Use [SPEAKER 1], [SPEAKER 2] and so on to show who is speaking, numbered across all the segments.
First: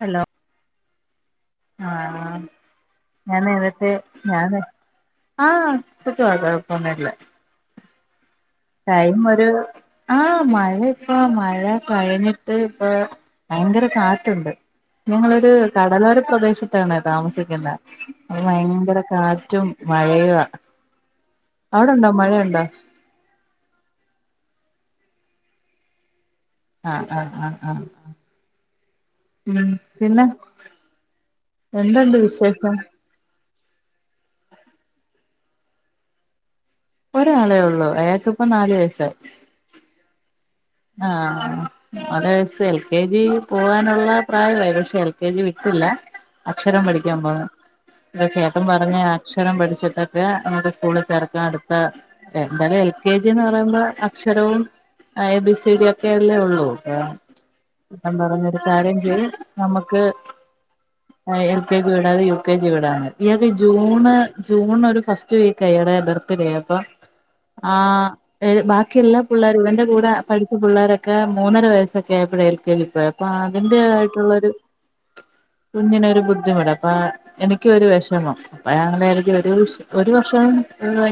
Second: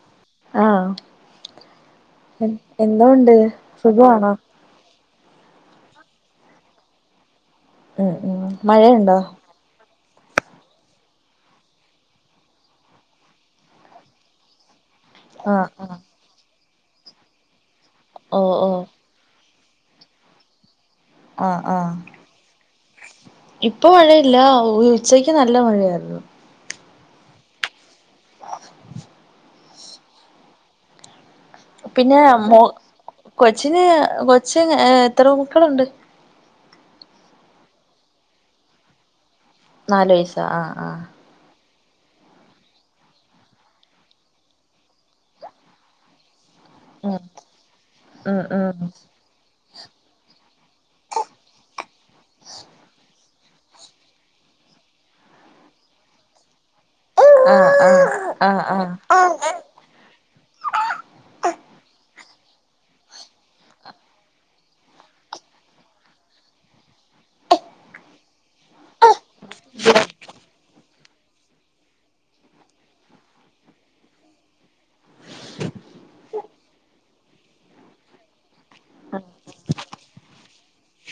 [SPEAKER 1] Hello
[SPEAKER 2] ആഹ്
[SPEAKER 1] ആഹ്
[SPEAKER 2] എന്തോ ഉണ്ട്
[SPEAKER 1] ഞാ എഴുന്നേറ്റ്
[SPEAKER 2] സുഖമാണോ
[SPEAKER 1] ഞാന് ആഹ് [unintelligible]
[SPEAKER 2] [unintelligible]
[SPEAKER 1] ടൈം ഒരു ആഹ് മഴ ഇപ്പോ മഴ കഴിഞ്ഞിട്ട് ഇപ്പം ഭയങ്കര കാറ്റുണ്ട്. ഞങ്ങളൊരു
[SPEAKER 2] ആഹ് ആഹ്
[SPEAKER 1] കടലോര പ്രദേശത്താണെ താമസിക്കുന്നേ
[SPEAKER 2] ഓ
[SPEAKER 1] [unintelligible]
[SPEAKER 2] ഓ
[SPEAKER 1] ഭയങ്കര കാറ്റും മഴയുവാ.
[SPEAKER 2] ആഹ് ആഹ്
[SPEAKER 1] അവിടെണ്ടോ മഴയുണ്ടോ?
[SPEAKER 2] ഇപ്പൊ മഴയില്ല ഉച്ചക്ക് നല്ല മഴയായിരുന്നു.
[SPEAKER 1] ആഹ് ആഹ് ആഹ് ആഹ് പിന്നെ? എന്തുണ്ട്
[SPEAKER 2] പിന്നെ മോ
[SPEAKER 1] വിശേഷം
[SPEAKER 2] കൊച്ചിന് കൊച്ച് എത്ര മക്കളുണ്ട്?
[SPEAKER 1] ഒരാളെ ഉള്ളൂ അയാക്ക് ഇപ്പം നാല് വയസ്സായി.
[SPEAKER 2] നാല് വയസ്സ ആഹ്
[SPEAKER 1] ആഹ് അതെ എൽ കെ ജി പോവാനുള്ള പ്രായമായി പക്ഷെ എൽ കെ ജി വിട്ടില്ല. അക്ഷരം പഠിക്കാൻ [unintelligible]
[SPEAKER 2] ഉം
[SPEAKER 1] ചേട്ടൻ
[SPEAKER 2] ഉം
[SPEAKER 1] പറഞ്ഞ് അക്ഷരം പഠിച്ചിട്ടക്കെ അങ്ങട്ട് സ്കൂള് ചേർക്കാൻ അടുത്ത എന്തായാലും എൽ കെ ജിന്ന് പറയുമ്പോ അക്ഷരവും എ ബി സി ചിരിയെക്കെ അല്ലേ ഉള്ളൂ ഏഹ്
[SPEAKER 2] ഉം ആഹ്
[SPEAKER 1] ഇപ്പം പറഞ്ഞൊരു
[SPEAKER 2] ആഹ് ആഹ്
[SPEAKER 1] കാര്യം ചെയ്യ്
[SPEAKER 2] ആഹ്
[SPEAKER 1] നമ്മക്ക് എൽ കെ ജി വിടാതെ U K G വിടാണ്. [unintelligible] June, June ഒരു ഫസ് [unintelligible] അപ്പൊ ആഹ് ബാക്കി എല്ലാ പിള്ളേരും ഇവന്റെ കൂടെ പഠിച്ച പിള്ളേരൊക്കെ മൂന്നര വയസ്സൊക്കെ ആയപ്പോഴ എൽ കെ ജിൽ പോയ അപ്പൊ അതിന്റെ ആയിട്ടുള്ളൊരു കുഞ്ഞിനൊരു ബുദ്ധിമുട്ട് അപ്പൊ എനിക്ക് ഒരു വെഷമം. [unintelligible] ഒരു വർഷം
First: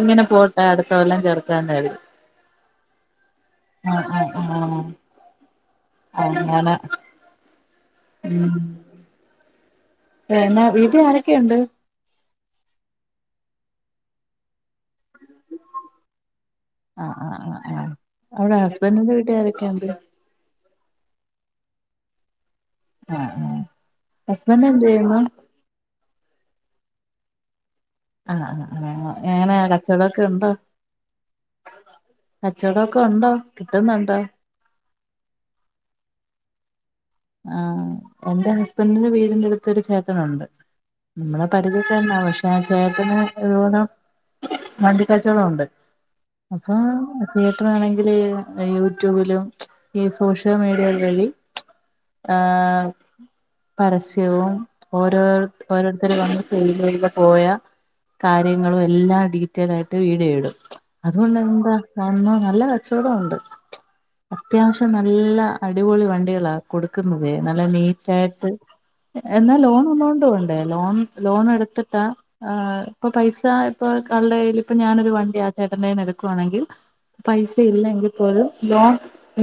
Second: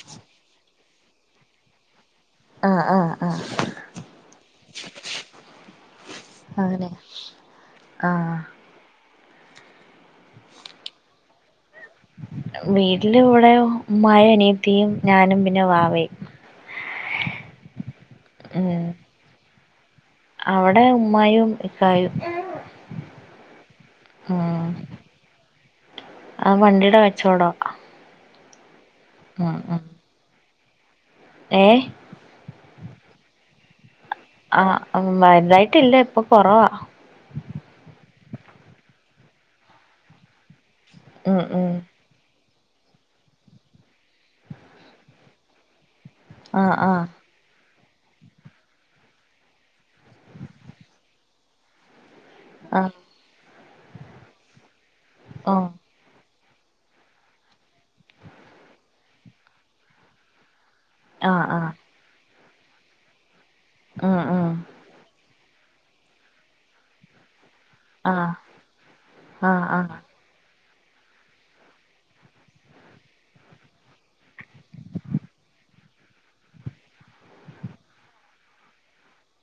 [SPEAKER 1] ഇങ്ങനെ പോട്ടെ അടുത്ത കൊല്ലം ചേർക്കാന്ന് കരുതി
[SPEAKER 2] ആഹ് ആഹ് ആഹ്
[SPEAKER 1] ആഹ് ആഹ് ആഹ് ഹാ അങ്ങനെ
[SPEAKER 2] ആഹ്
[SPEAKER 1] ഉം തന്നെ വീട്ടിൽ ആരൊക്കെയുണ്ട്?
[SPEAKER 2] വീട്ടില് ഇവടെ ഉമ്മായും അനിയത്തിയും ഞാനും പിന്നെ വാവയും
[SPEAKER 1] ആഹ് ആഹ് ആഹ് ആഹ് അവടെ ഹസ്ബൻഡിന്റെ വീട്ടുലാരൊക്കെയാണ്ട്?
[SPEAKER 2] അവടെ ഉമ്മായും ഇക്കായും.
[SPEAKER 1] ആഹ് ആഹ് ഹസ്ബെന്റെ ന്ത് യ്യുന്നു.
[SPEAKER 2] ആഹ് വണ്ടീടെ കച്ചോടം
[SPEAKER 1] ആഹ് ആഹ് ആഹ് എങ്ങനെ കച്ചവടക്കെ ണ്ടോ?
[SPEAKER 2] ഏഹ്
[SPEAKER 1] കച്ചോടൊക്കെ ഉണ്ടോ കിട്ടുന്നുണ്ടോ
[SPEAKER 2] ആഹ് വലുതായിട്ടില്ല ഇപ്പൊ കൊറവാ
[SPEAKER 1] ആഹ് എന്റെ ഹസ്ബന്റിൻ്റെ വീടിന്റെ അടുത്തൊരു ചേട്ടനുണ്ട്
[SPEAKER 2] ഉം
[SPEAKER 1] നമ്മടെ
[SPEAKER 2] ഉം
[SPEAKER 1] പരിചയത്ത് തന്നെയാ പക്ഷേ ആ ചേട്ടന് ഇതുപോലെ വണ്ടിക്കച്ചവടോണ്ട്
[SPEAKER 2] ആ
[SPEAKER 1] അപ്പം
[SPEAKER 2] ആ
[SPEAKER 1] ചേട്ടനാണെങ്കില് ഈ യൂട്യൂബിലും ഈ സോഷ്യൽ മീഡിയ വഴി
[SPEAKER 2] ആ
[SPEAKER 1] ആഹ് പരസ്യവും ഓരോര്
[SPEAKER 2] ഓ
[SPEAKER 1] ഓരോരുത്തര് വന്ന് സെയില് ചെയ്തും പോയാ കാര്യങ്ങളും എല്ലാം ഡീറ്റെൽ ആയിട്ട് വീഡിയോ ഇടും
[SPEAKER 2] ആ
[SPEAKER 1] അതുകൊണ്ട്
[SPEAKER 2] ആ
[SPEAKER 1] എന്താ എന്നും നല്ല കച്ചവടം ഉണ്ട്
[SPEAKER 2] ഉം ഉം
[SPEAKER 1] അത്യാവശ്യം അപ്പം നല്ല അടിപൊളി വണ്ടികളാ കൊടുക്കുന്നത് നല്ല നീറ്റ്
[SPEAKER 2] ആ
[SPEAKER 1] ചേർത്ത്
[SPEAKER 2] ആ ആ
[SPEAKER 1] എന്നാ
[SPEAKER 2] ആ
[SPEAKER 1] ലോണ് ഉള്ളോണ്ട് പോണ്ടേ ലോൺ ലോണ് എടുത്തിട്ടാ ആഹ് ഇപ്പൊ പൈസ ഇപ്പൊ ആളുടെ കൈയ്യിൽ ഇപ്പ ഞാനൊരു വണ്ടി ആ ചേട്ടൻന്റെ നിന്ന് എടുക്കുവാണെങ്കിൽ പൈസ ഇല്ലെങ്കിൽ പോലും ലോൺ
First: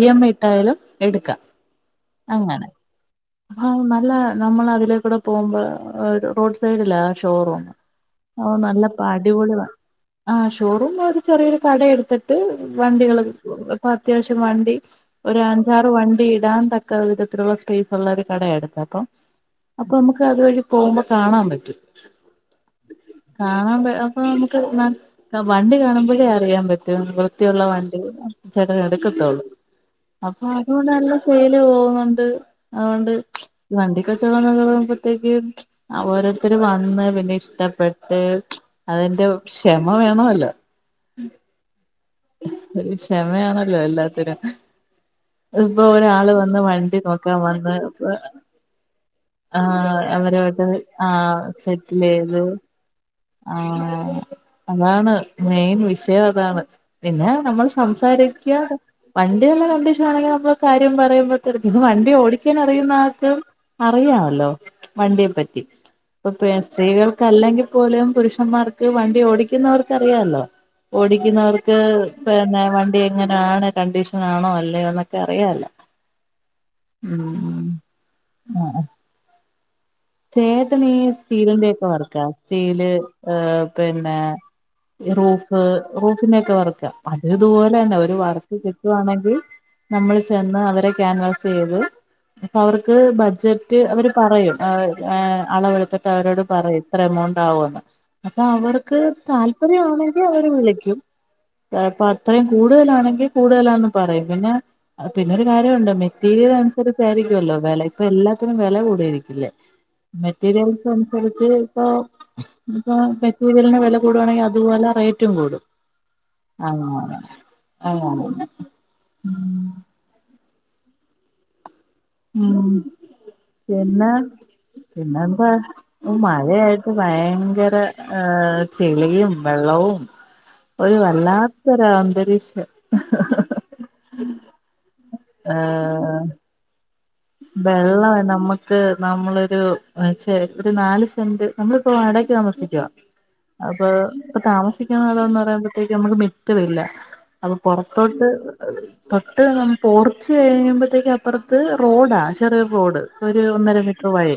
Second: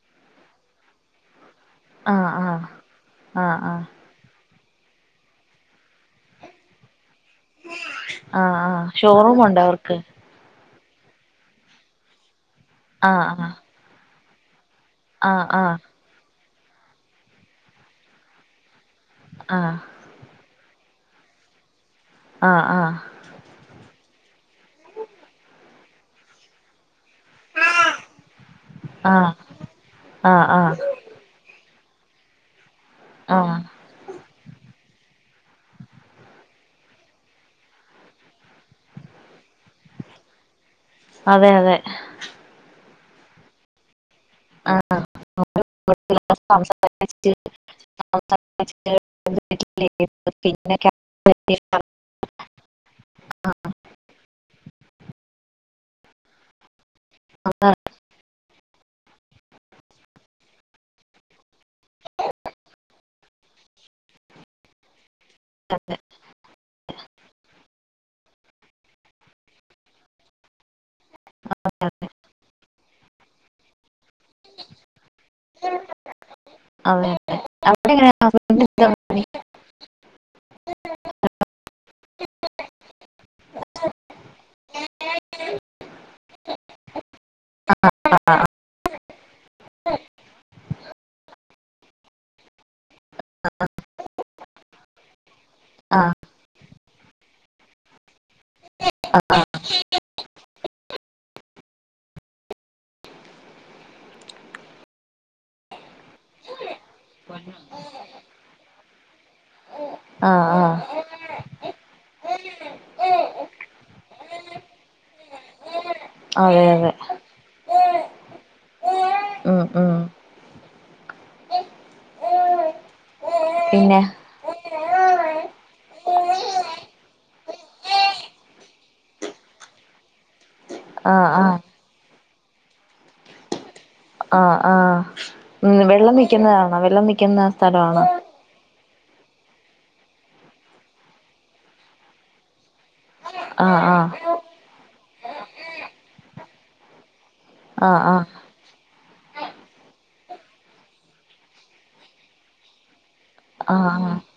[SPEAKER 1] ഇ എം ഐ ഇട്ടായാലും എടുക്കാ
[SPEAKER 2] ആ ആഹ്
[SPEAKER 1] ആഹ് നല്ല നമ്മളതിലേക്കൂടെ പോകുമ്പോ റോഡ് സൈഡിലാ ഷോറൂം
[SPEAKER 2] ആ
[SPEAKER 1] ഓ
[SPEAKER 2] ആ
[SPEAKER 1] നല്ല പ
[SPEAKER 2] ഷോറൂം
[SPEAKER 1] അടിപൊളി
[SPEAKER 2] ഉണ്ടോ
[SPEAKER 1] വ
[SPEAKER 2] അവർക്ക്
[SPEAKER 1] ആഹ് ഷോറൂം ഒരു ചെറിയൊരു കട എടുത്തിട്ട്
[SPEAKER 2] ആ
[SPEAKER 1] വണ്ടികള്
[SPEAKER 2] ആ
[SPEAKER 1] ഇപ്പൊ അത്യാവശ്യം വണ്ടി
[SPEAKER 2] ആ
[SPEAKER 1] ഒരു
[SPEAKER 2] ആ
[SPEAKER 1] അഞ്ചാറ് വണ്ടി ഇടാൻ തക്ക വിധത്തിലുള്ള സ്പേസുള്ള ഒരു കടയാ എടുത്തെ അപ്പോ
[SPEAKER 2] ആഹ്
[SPEAKER 1] അപ്പോ നമുക്ക് അതുവഴി പോകുമ്പോ കാണാൻ പറ്റും
[SPEAKER 2] ആഹ് ആഹ്
[SPEAKER 1] കാണാൻപ അപ്പൊ നമുക്ക് വണ്ടി കാണുമ്പഴേ അറിയാൻ പറ്റും വൃത്തിയുള്ള വണ്ടി ചേട്ടന്
[SPEAKER 2] ആ
[SPEAKER 1] എടുക്കത്തൊള്ളൂ അപ്പൊ
[SPEAKER 2] ആ
[SPEAKER 1] അതോണ്ടല്ല സെയില് പോകുന്നുണ്ട് അതുകൊണ്ട്
[SPEAKER 2] ആ
[SPEAKER 1] ഈ വണ്ടി [unintelligible] ആകുമ്പോത്തേക്ക് ഓരോരുത്തർ വന്ന് പിന്നെ ഇഷ്ടപ്പെട്ട് അതിന്റെ ക്ഷമ വേണമല്ലോ ഉം
[SPEAKER 2] അതെ അതെ
[SPEAKER 1] ഒരു ക്ഷമയാണല്ലോ എല്ലാത്തിനും
[SPEAKER 2] ആ
[SPEAKER 1] ഇപ്പൊ ഒരാള് വന്ന് വണ്ടി
[SPEAKER 2] സംസാരിച്ച്
[SPEAKER 1] നോക്കാൻ വന്ന് ന്ന്
[SPEAKER 2] സംസാരിച്ച്
[SPEAKER 1] ആഹ് അവരായിട്ട്
[SPEAKER 2] പിന്നെ
[SPEAKER 1] ആഹ് സെ റ്റ്ലെയ്ത് ആഹ് അതാണ് മെയിൻ വിഷയതാണ് പിന്നെ നമ്മള് സംസാരി ക്കാ വണ്ടി നല്ല കണ്ടീഷനാണെങ്കില് നമ്മ കാര്യം പറയുമ്പോത്തടെക്ക് ഇത് വണ്ടി ഓടി ക്കാൻ അറിയുന്ന ആൾക്ക് അറിയാവല്ലോ വണ്ടിയെ പറ്റി ഇപ്പൊ സ്ത്രീകൾക്ക് അല്ലെങ്കി പോലും പുരുഷന്മാർക്ക് വണ്ടി ഓടിക്കുന്നവർക്ക് അറിയാലോ ഓടിക്കുന്നവർക്ക് പിന്നെ വണ്ടി എങ്ങനാണ് കണ്ടീഷനാണോ അല്ലയോ എന്നൊക്കെ അറിയാലോ
[SPEAKER 2] [unintelligible]
[SPEAKER 1] ഉം
[SPEAKER 2] അവിടെങ്ങനയാ [unintelligible]
[SPEAKER 1] ചേട്ടനീ സ്റ്റീലിന്റെയൊക്കെ വർക്കാ സ്റ്റീല് ഏ പിന്നെ റൂഫ് റൂഫിന്റെയൊക്കെ വർക്കാ അത്‌ ഇത്പോലെന്നെ ഒരു വർ ക്ക് കിട്ടുവാണെങ്കിൽ നമ്മള് ചെന്ന് അവരെ ക്യാൻവാസ് ചെയ്ത് ഇപ്പൊ അവർക്ക് ബഡ്ജറ്റ് അവര് പറയും [unintelligible] ഏ അളവെടുത്തിട്ട്
[SPEAKER 2] ആഹ്
[SPEAKER 1] അവരോട് പറയും ഇത്ര എമൗണ്ട് ആവുമെന്ന് അപ്പൊ അവർക്ക് താല്പര്യമാണെങ്കിൽ അവര് വിളിക്കും അപ്പൊ അത്രയും കൂടുതലാണെങ്കിൽ കൂടുതലാന്ന് പറയും പിന്നെ പിന്നെരു കാര്യമുണ്ട് മെറ്റീരിയൽ അനുസരിച്ചായിരിക്കുമല്ലോ വെല ഇപ്പൊ എല്ലാത്തിനും വെല കൂടിയിരിക്കല്ലേ
[SPEAKER 2] ആഹ് ആഹ്
[SPEAKER 1] മെറ്റീരിയൽസ് അനുസരിച്ച് ഇപ്പോ ഇപ്പോ മെറ്റീരിയലിന് വില കൂടുവാണെങ്കിൽ അതുപോലെ റേറ്റും കൂടും
[SPEAKER 2] അതെ അതെ
[SPEAKER 1] അങ്ങനെ അങ്ങനെ ഉം ഉം പിന്നെ പിന്നെന്താ മഴയായിട്ട് ഭയങ്കര ഏഹ് ചെളിയും വെള്ളവും ഒരു
[SPEAKER 2] ആഹ് ആഹ്
[SPEAKER 1] വല്ലാത്തൊരു ആന്തരീക്ഷം
[SPEAKER 2] ആഹ് ആഹ് ഉം വെള്ളം നിൽക്കുന്നാണോ വെള്ളം നിക്ക
[SPEAKER 1] വെള്ളവേ നമ്മ ക്ക് നമ്മളൊരു [unintelligible] നാല് സെന്റ് നമ്മളിപ്പോ വടകയ്ക്ക് താമസിക്കുവ
[SPEAKER 2] ആഹ്
[SPEAKER 1] അപ്പൊ
[SPEAKER 2] ആഹ്
[SPEAKER 1] ഇപ്പൊ താമസിക്കുന്ന ഇടോന്ന് പറയുമ്പോഴത്തേക്കും നമക്ക് മിറ്റമില്ല അപ്പോ
[SPEAKER 2] ആഹ്
[SPEAKER 1] പൊറത്തോട്ട് തൊട്ട് പൊർച്ച് കഴിയുമ്പോഴത്തേക്ക് അപ്പറത്ത് റോ ഡാ ചെറിയൊരു റോഡ് ഒരു ഒന്നര
[SPEAKER 2] ആഹ്
[SPEAKER 1] മീറ്റർ വഴി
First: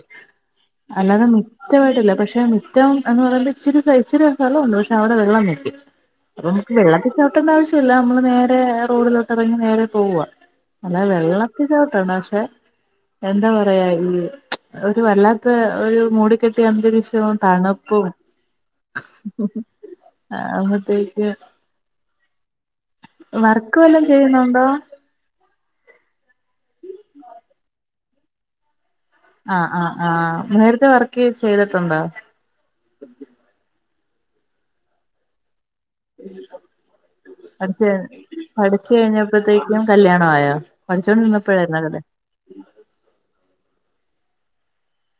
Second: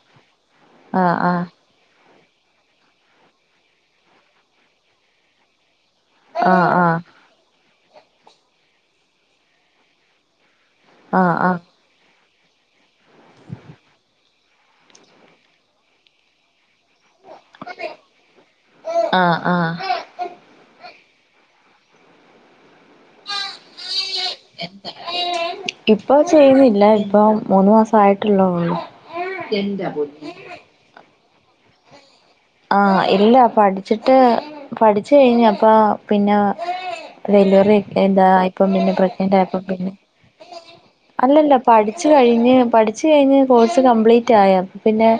[SPEAKER 2] ആഹ്
[SPEAKER 1] അല്ലാതെ
[SPEAKER 2] ആഹ്
[SPEAKER 1] മിറ്റമായിട്ടില്ല പക്ഷെ മിറ്റം എന്ന് പറയുമ്പോ ഇച്ചിരി ഇച്ചിരി സ്ഥലമുണ്ട് പക്ഷെ അവിടെ വെള്ളം നിക്കും അപ്പം
[SPEAKER 2] ആഹ്
[SPEAKER 1] നമുക്ക്
[SPEAKER 2] ആഹ് ആഹ്
[SPEAKER 1] വെള്ളത്തിൽ ചവിട്ടേണ്ട ആവശ്യമില്ല നമ്മള് നേരെ റോഡിലോട്ട് ഇറങ്ങി നേരെ പോവ്വാ അല്ലാതെ
[SPEAKER 2] ആഹ് ആഹ്
[SPEAKER 1] വെള്ളത്തൽ ചവിട്ടണ്ട പക്ഷെ എന്താ പറയാ ഉം ഒരു വല്ലാത്ത ഒരു മൂടിക്കെട്ടിയ അന്തരീക്ഷവും തണുപ്പും
[SPEAKER 2] ആഹ്
[SPEAKER 1] ഹ് ഹും
[SPEAKER 2] ആഹ്
[SPEAKER 1] അപ്പത്തേക്ക് വർക്ക് വല്ലോം ചെയ്യുന്നുണ്ടോ
[SPEAKER 2] ഇപ്പൊ ചെയ്യുന്നില്ല ഇപ്പ മൂന്ന് മാസം ആയിട്ടുള്ളോള്ളൂ
[SPEAKER 1] ആഹ് ആഹ് ആഹ് നേരത്തെ വർക്ക് ചെയ്തിട്ടുണ്ടോ
[SPEAKER 2] ആഹ് ഇല്ല പഠിച്ചിട്ട് പഠിച്ച് കഴിഞ്ഞപ്പ പിന്നെ
[SPEAKER 1] പഠിച്ച്
[SPEAKER 2] ഡെലിവറിഒക്കെ എന്താ യിപ്പം പിന്നെ
[SPEAKER 1] പഠിച്ചു
[SPEAKER 2] പ്രഗ്നന്റ് ആയപ്പോ
[SPEAKER 1] കഴിഞ്ഞപ്പോഴത്തേക്കും
[SPEAKER 2] പിന്നെ
[SPEAKER 1] കല്യാണം ആയോ
[SPEAKER 2] അല്ലല്ല
[SPEAKER 1] പഠിച്ചോണ്ടിരുന്നപ്പോഴായിരുന്നോ
[SPEAKER 2] പഠിച്ച്
[SPEAKER 1] കല്യാണം
[SPEAKER 2] കഴിഞ്ഞ് പഠി ച്ച് കഴിഞ്ഞ് കോഴ്സ് കമ്പ്ലീറ്റ് ആയി അപ്പൊ പിന്നെ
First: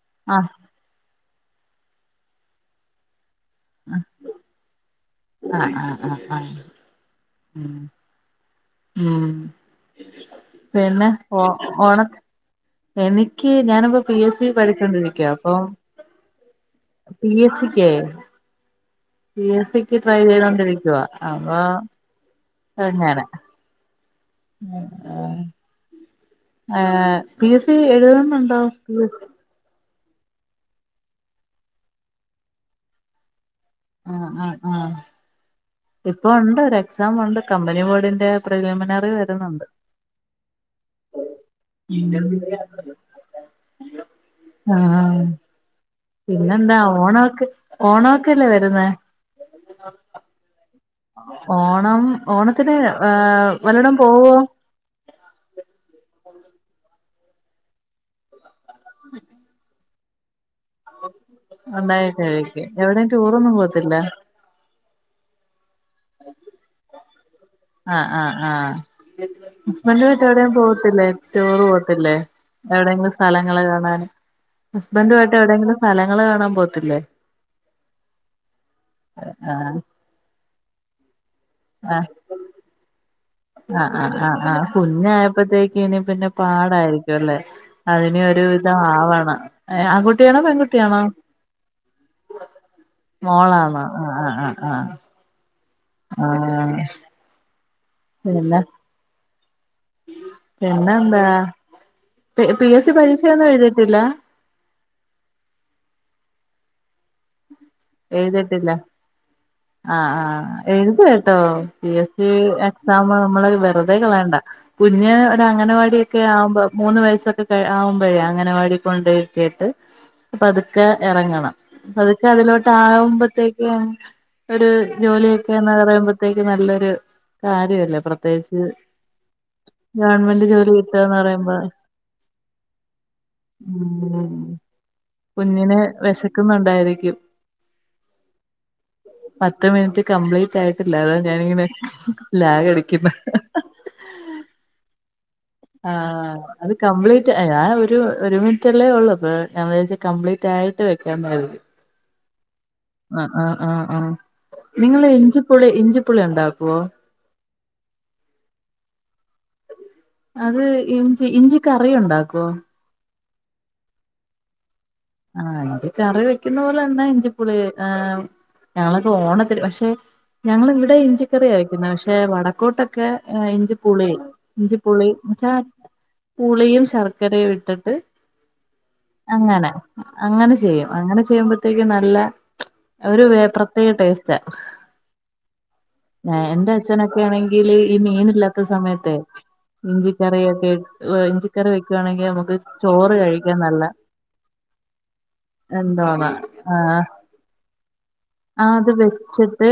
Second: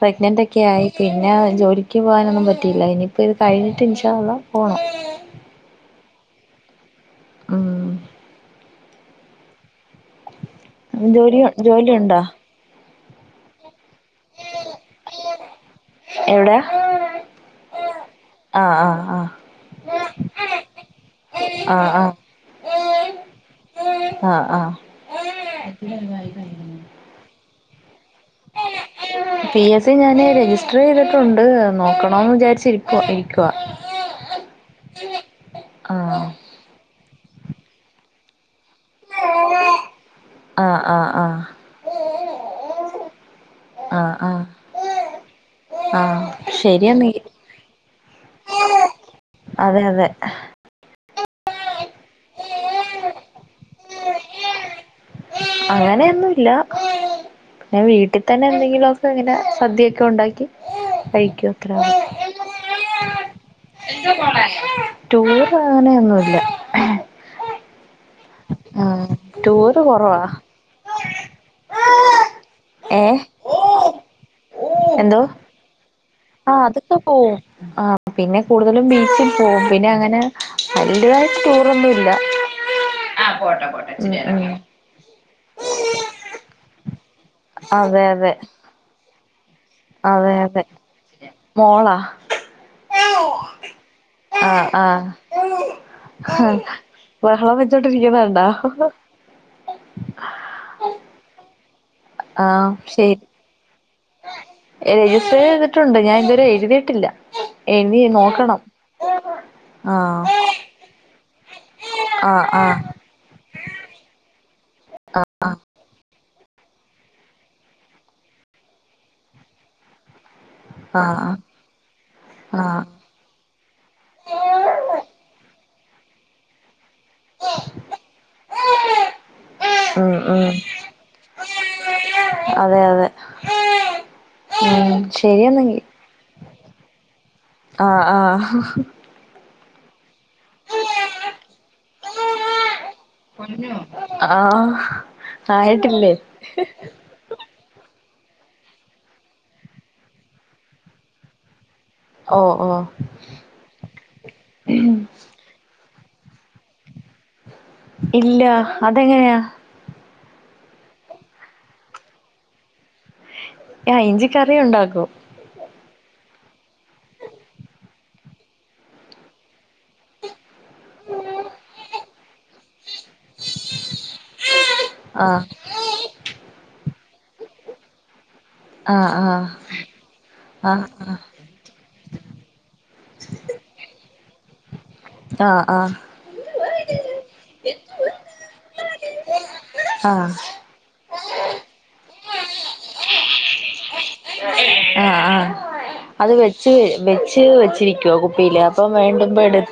[SPEAKER 2] പ്രഗ്നന്റ്
[SPEAKER 1] ആഹ്
[SPEAKER 2] ഒക്കെ ആയി പിന്നെ ജോലി ക്ക്‌ പോകാനൊന്നും പറ്റിയില്ല ഇനിയിപ്പോ ഇത് കഴിഞ്ഞിട്ട് ഇൻഷാ അള്ളാഹ് പോണം.
[SPEAKER 1] ആഹ് ആഹ് ആഹ് ആഹ് ഉം ഉം പിന്നെ
[SPEAKER 2] ജോലി
[SPEAKER 1] ഓ
[SPEAKER 2] ജോലി
[SPEAKER 1] ഓണ
[SPEAKER 2] ഉണ്ടോ
[SPEAKER 1] എനിക്ക് ഞാനിപ്പ പി എസ് സി പഠിച്ചോണ്ടിരിക്ക അപ്പം
[SPEAKER 2] എവിടെയാ
[SPEAKER 1] പി എസ് സിക്കേ
[SPEAKER 2] ആഹ് ആഹ് ആഹ്
[SPEAKER 1] പി എസ് സിക്ക് ട്രൈ ചെയ്തോണ്ടിരിക്കുവാ അപ്പൊ
[SPEAKER 2] ആഹ് ആഹ്
[SPEAKER 1] അങ്ങനെ
[SPEAKER 2] ആഹ് ആഹ്
[SPEAKER 1] ഏഹ് പി എസ് സി എഴുതുന്നുണ്ടോ P S C
[SPEAKER 2] P S C ഞാന് രജിസ്റ്റർ ചെയ്തിട്ടുണ്ട് നോക്കണന്ന് വിചാരിച്ചിരിക്കുവാ ഇരിക്കുവാ
[SPEAKER 1] ആഹ് ആഹ് ആഹ്
[SPEAKER 2] [inaudible]
[SPEAKER 1] ഇപ്പൊ ഉണ്ട് ഒരു എക്സാം ഉണ്ട് കമ്പനി ബോർഡിന്റെ പ്രിലിമിനറി വരുന്നുണ്ട്.
[SPEAKER 2] ആഹ് ആഹ്
[SPEAKER 1] ഉം
[SPEAKER 2] ആഹ്
[SPEAKER 1] ഇന്റർവ്യൂ [unintelligible] ആഹ് ആഹ്
[SPEAKER 2] ആഹ്
[SPEAKER 1] പിന്നെന്താ
[SPEAKER 2] ശരിയെന്നീ
[SPEAKER 1] ഓണോക്ക് ഓണോക്കല്ലേ വരുന്നേ
[SPEAKER 2] അതെ അതെ
[SPEAKER 1] ഓണം ഓണത്തിന് ഏഹ് വല്ലടം പോവോ?
[SPEAKER 2] അങ്ങനെയൊന്നുംല്ല പിന്നെ വീട്ടിൽ തന്നെ എന്തെങ്കിലുമൊക്കെ ഇങ്ങനെ സദ്യൊക്കെ ഉണ്ടാക്കി വൈക്കോ ക്രാവിങ്
[SPEAKER 1] ഉണ്ടാക്കി കഴിക്കും എവിടെയും ടൂറൊന്നും പോവത്തില്ല
[SPEAKER 2] ടൂർ അങ്ങനെയൊന്നുല്ല
[SPEAKER 1] ആഹ് ആഹ് ആഹ്
[SPEAKER 2] ടൂറ്
[SPEAKER 1] ഹസ്ബന്റെ
[SPEAKER 2] കൊറവാ
[SPEAKER 1] വീട്ട്കാരും പോവത്തില്ലേ ടൂറ് പോവത്തില്ലേ എവിടെങ്കിലും
[SPEAKER 2] ഏഹ്
[SPEAKER 1] സ്ഥല ങ്ങള് കാണാന്
[SPEAKER 2] എന്തോ
[SPEAKER 1] ഹസ്ബൻഡുമായിട്ട് എവിടെയെങ്കിലും സ്ഥലങ്ങള് കാണാൻ
[SPEAKER 2] ആഹ് അതൊക്കെ
[SPEAKER 1] പോവത്തില്ലേ
[SPEAKER 2] പോവും ആഹ് പിന്നെ കൂടുതലും ബീച്ചും പോവും
[SPEAKER 1] ആഹ്
[SPEAKER 2] പിന്നെ അങ്ങനെ വല് തായിട്ട്
[SPEAKER 1] ആഹ്
[SPEAKER 2] ടൂറൊന്നുല്ല ആ പോട്ടെ പോട്ടെ
[SPEAKER 1] ആഹ്
[SPEAKER 2] ഇച്ചിരി
[SPEAKER 1] ആഹ്
[SPEAKER 2] നേരം
[SPEAKER 1] ആഹ്
[SPEAKER 2] കാണാം
[SPEAKER 1] ആഹ് കുഞ്ഞായപ്പോത്തേക്കും ഇനി പിന്നെ പാടായിരിക്കുംല്ലേ
[SPEAKER 2] അതെ
[SPEAKER 1] അതിനി
[SPEAKER 2] അതെ
[SPEAKER 1] ഒരു വിധം ആവണം ആൺ
[SPEAKER 2] അതെ
[SPEAKER 1] കുട്ടിയാണോ
[SPEAKER 2] അതെ
[SPEAKER 1] പെൺകുട്ടിയാണോ
[SPEAKER 2] മോളാ
[SPEAKER 1] മോളാണോ ആഹ്
[SPEAKER 2] ആ
[SPEAKER 1] ആഹ്
[SPEAKER 2] ആ
[SPEAKER 1] ആഹ് ആഹ് ആഹ്
[SPEAKER 2] ബഹളം വെച്ചോട്ടിരിക്കുന്നകണ്ടാ
[SPEAKER 1] പിന്നന്താ
[SPEAKER 2] ആഹ് ശരി
[SPEAKER 1] എഴുതിയിട്ടില്ല
[SPEAKER 2] രജിസ്റ്റർ ചെയ്തിട്ടുണ്ട് ഞാൻ ഇതുവരെ എഴുതിയിട്ടില്ല. എഴുതി നോക്കണം
[SPEAKER 1] എഴുതിട്ടില്ല
[SPEAKER 2] ആ
[SPEAKER 1] ആഹ് ആഹ് എഴുത് ട്ടോ പി എസ് സി
[SPEAKER 2] ആ ആ
[SPEAKER 1] എക്സാം നമ്മള് വെറു തെ കളേണ്ട കുഞ്ഞ് ഒരു അങ്ങനവാടിയൊക്കെ ആവുമ്പോ മൂന്ന് വയസൊക്കെ കഴി ആവുമ്പോഴേ അംഗനവാടി കൊണ്ടയൊക്കെയിട്ട് പതുക്കെ
[SPEAKER 2] ആ
[SPEAKER 1] ഇറങ്ങണം
[SPEAKER 2] ആ
[SPEAKER 1] പതുക്കെ അതിലോട്ട്
[SPEAKER 2] ആ
[SPEAKER 1] ആവുമ്പോത്തേക്കും ഒരു ജോലിയൊക്കെന്ന് പറയുമ്പത്തേക്കും നല്ലൊരു കാര്യവല്ലേ പ്രത്യേകിച്ച്
[SPEAKER 2] ഉം
[SPEAKER 1] ഗവൺമെന്റ്
[SPEAKER 2] ഉം
[SPEAKER 1] ജോലി കിട്ട്വാന്ന് പറയുമ്പോ
[SPEAKER 2] അതെ അതെ ഉം ശരിയെന്നെങ്കി
[SPEAKER 1] കുഞ്ഞിന് വെശക്കുന്നുണ്ടായിരിക്കും
[SPEAKER 2] ആഹ് ആഹ്
[SPEAKER 1] പത്ത് മിനിറ്റ് കംപ്ലീറ്റായിട്ടില്ല അതാ ഞാനിങ്ങനെ ലാഗ് അടിക്ക്ന്നെ
[SPEAKER 2] ആഹ് ആയിട്ടില്ലേ
[SPEAKER 1] ആഹ് അത് കംപ്ലീറ്റ് ഞാൻ ഒരു ഒരു മിൻറ്റല്ലേ ഉള്ളൂ പ്പൊ ഞാൻ വേര്ച്ച് കംപ്ലീറ്റ് ആയിട്ട് വെകാന്ന് കരുതി.
[SPEAKER 2] ഓഹ് ഓഹ്
[SPEAKER 1] ആഹ് ആഹ് ആഹ് ആഹ് നിങ്ങള് ഇഞ്ചിപ്പുളി ഇഞ്ചിപ്പുളി ഉണ്ടാക്കുവോ
[SPEAKER 2] ഇല്ല അതെങ്ങനെയാ?
[SPEAKER 1] അത് ഇഞ്ചി ഇഞ്ചി കറിയുണ്ടാക്കോ?
[SPEAKER 2] ആഹ് ഇഞ്ചി കറിയുണ്ടാക്കും
[SPEAKER 1] ആഹ് ഇഞ്ചി കറി വെക്കുന്ന പോലെന്നെ ഇഞ്ചിപ്പുളി ഹ് ഞങ്ങളൊക്കെ ഓണത്തിന് പക്ഷെ ഞങ്ങിവിടെ ഇഞ്ചിക്കറിയാ വെയ്ക്കുന്നെ പക്ഷെ വടക്കോട്ടൊക്കെ ഇഞ്ചി പുളി ഇഞ്ചിപുളി
[SPEAKER 2] ആഹ്
[SPEAKER 1] എന്ന്ചാ പുളിയും ശർക്കരയും ഇട്ടിട്ട്
[SPEAKER 2] ആഹ് ആഹ്
[SPEAKER 1] അങ്ങനെ അങ്ങനെ
[SPEAKER 2] ആഹ്
[SPEAKER 1] ചെയ്യും, അങ്ങനെ ചെയ്യുമ്പഴ്ത്തേക്കും നല്ല ഒരു വെ പ്രത്യേക ടേസ്റ്റാ
[SPEAKER 2] ആഹ് ആഹ്
[SPEAKER 1] ഏഹ് എന്റ ച്ഛനൊക്കെ ആണെങ്കില് ഈ മീനില്ലാത്ത സമയത്തെ
[SPEAKER 2] ആഹ്
[SPEAKER 1] ഇഞ്ചിക്കറിയൊക്കെ ഇഞ്ചിക്കറി വെക്കുവാണെങ്കിൽ നമുക്ക് ചോറ് കഴിക്കാൻ നല്ല
[SPEAKER 2] ആഹ് ആഹ്
[SPEAKER 1] എന്തോന്ന
[SPEAKER 2] അത് വെച്ച്
[SPEAKER 1] ആ
[SPEAKER 2] വെ ച്ച് വെച്ചിരിക്കുവോ കുപ്പിയില് അപ്പം വേണ്ട
[SPEAKER 1] ച്ചിട്ട്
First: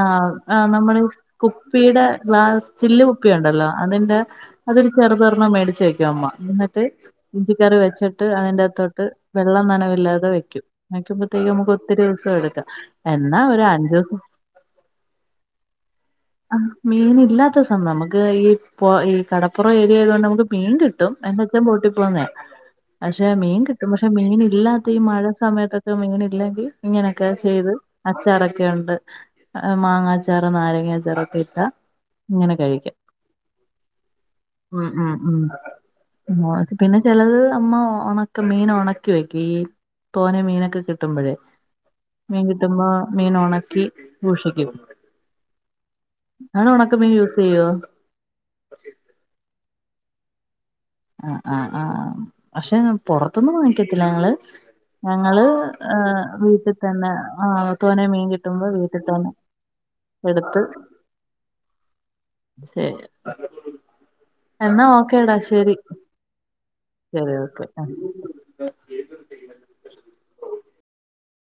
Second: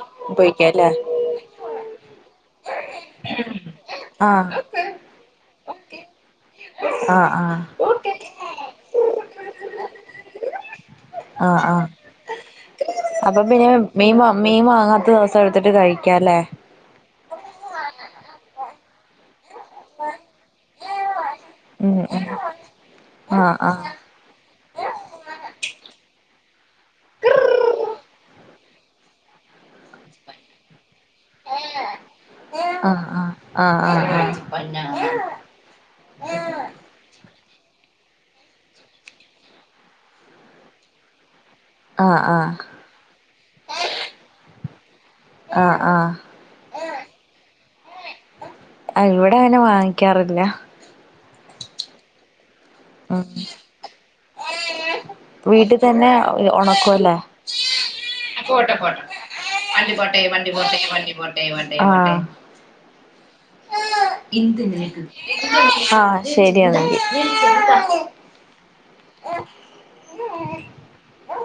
[SPEAKER 1] ആഹ് ആഹ് നമ്മള് കുപ്പിടെ ഗ്ലാസ് ചില്ല് കുപ്പിയുണ്ടല്ലോ അതിന്റെ
[SPEAKER 2] ആഹ്
[SPEAKER 1] അതൊരു ചെറുതൊരെണ്ണം മേടിച്ച് വയ്ക്കും അമ്മ എന്നിട്ട്
[SPEAKER 2] ആഹ് ആഹ്
[SPEAKER 1] ഇഞ്ചിക്കറി വെച്ചിട്ട് അതിന്റത്തോട്ട് വെള്ളം നനവില്ലാതെ വെക്കും വക്കുമ്പത്തേക്കും
[SPEAKER 2] ആഹ്
[SPEAKER 1] നമുക്ക്
[SPEAKER 2] ആഹ്
[SPEAKER 1] ഒത്തിരി ദിവസൊ എടുക്കാം എന്നാ
[SPEAKER 2] അപ്പൊ
[SPEAKER 1] ഒരു
[SPEAKER 2] പിന്നെ
[SPEAKER 1] അഞ്ചു
[SPEAKER 2] മീൻ
[SPEAKER 1] ദിവസം
[SPEAKER 2] വാങ്‌ മീൻ വാങ്ങാത്ത ദിവസം എടുത്തിട്ട് കഴിക്കാല്ലേ
[SPEAKER 1] മീനില്ലാത്തസം നമുക്ക് ഈ പൊ ഈ കടപ് പ്പൊറം ഏരിയായതുകൊണ്ട് നമുക്ക് മീൻ കിട്ടും, എൻ്റെച്ചൻ ബോട്ടി
[SPEAKER 2] ഉം
[SPEAKER 1] പോകുന്നേയാ,
[SPEAKER 2] ഉം
[SPEAKER 1] പക്ഷെ
[SPEAKER 2] ആഹ്
[SPEAKER 1] മീൻ
[SPEAKER 2] ആഹ്
[SPEAKER 1] കിട്ടും പക്ഷെ മീനല്ലാത്ത ഈ മഴ സമയത്തൊക്കെ മീനില്ലെങ്കി ഇങ്ങനൊക്കെ ചെയ്ത് ച്ചാറൊക്കെ ഉണ്ട് മാങ്ങാച്ചാറ് നാരങ്ങാച്ചാറൊക്കെ ക്കെ ഇട്ടാ ഇങ്ങനെ കഴിക്കാം
[SPEAKER 2] ആഹ് ആഹ് ആഹ് ആഹ് ആഹ്
[SPEAKER 1] മ് മ് മ് ഉം പിന്നെ ചെലത് അമ്മ ഒണക്കും മീനൊണക്കി വെക്കും ഈ തോനെ മീനൊക്കെ കിട്ടുമ്പഴേ
[SPEAKER 2] ആഹ് ആഹ്
[SPEAKER 1] ട്ടുമ്മോ മീനൊണക്കി സൂക്ഷിക്കും.
[SPEAKER 2] ആഹ് ആഹ്
[SPEAKER 1] ആണൊ ഒണക്ക മീൻ യൂസ് ചെയ്യോ?
[SPEAKER 2] ആഹ് ഇവിടങ്ങനെ വാങ്ങിക്കാറില്ല-
[SPEAKER 1] ആഹ് ആഹ് ആഹ് പക്ഷെ
[SPEAKER 2] ഉം
[SPEAKER 1] പൊറത്ത്ന്നും വാങ്ങിക്കത്തില്ല ഞങ്ങള് ഞങ്ങള്
[SPEAKER 2] വീട്ടിൽ തന്നെ
[SPEAKER 1] ആഹ് വീട്ടിൽ തന്നെ
[SPEAKER 2] ഉണക്കുവല്ലേ
[SPEAKER 1] ആഹ് തോനെ മീൻ കിട്ടുമ്പോ വീട്ടിൽ തന്നെ-
[SPEAKER 2] വണ്ടി പോട്ടേ വണ്ടി
[SPEAKER 1] എടുത്ത്
[SPEAKER 2] പോട്ടേ വണ്ടി പോട്ടേ വണ്ടേ പോട്ടേ ആഹ്
[SPEAKER 1] ശരി. എന്നാ ഓക്കേടാ ശരി
[SPEAKER 2] ആഹ് ശരിയെന്നാ
[SPEAKER 1] ശരി ഓക്കെ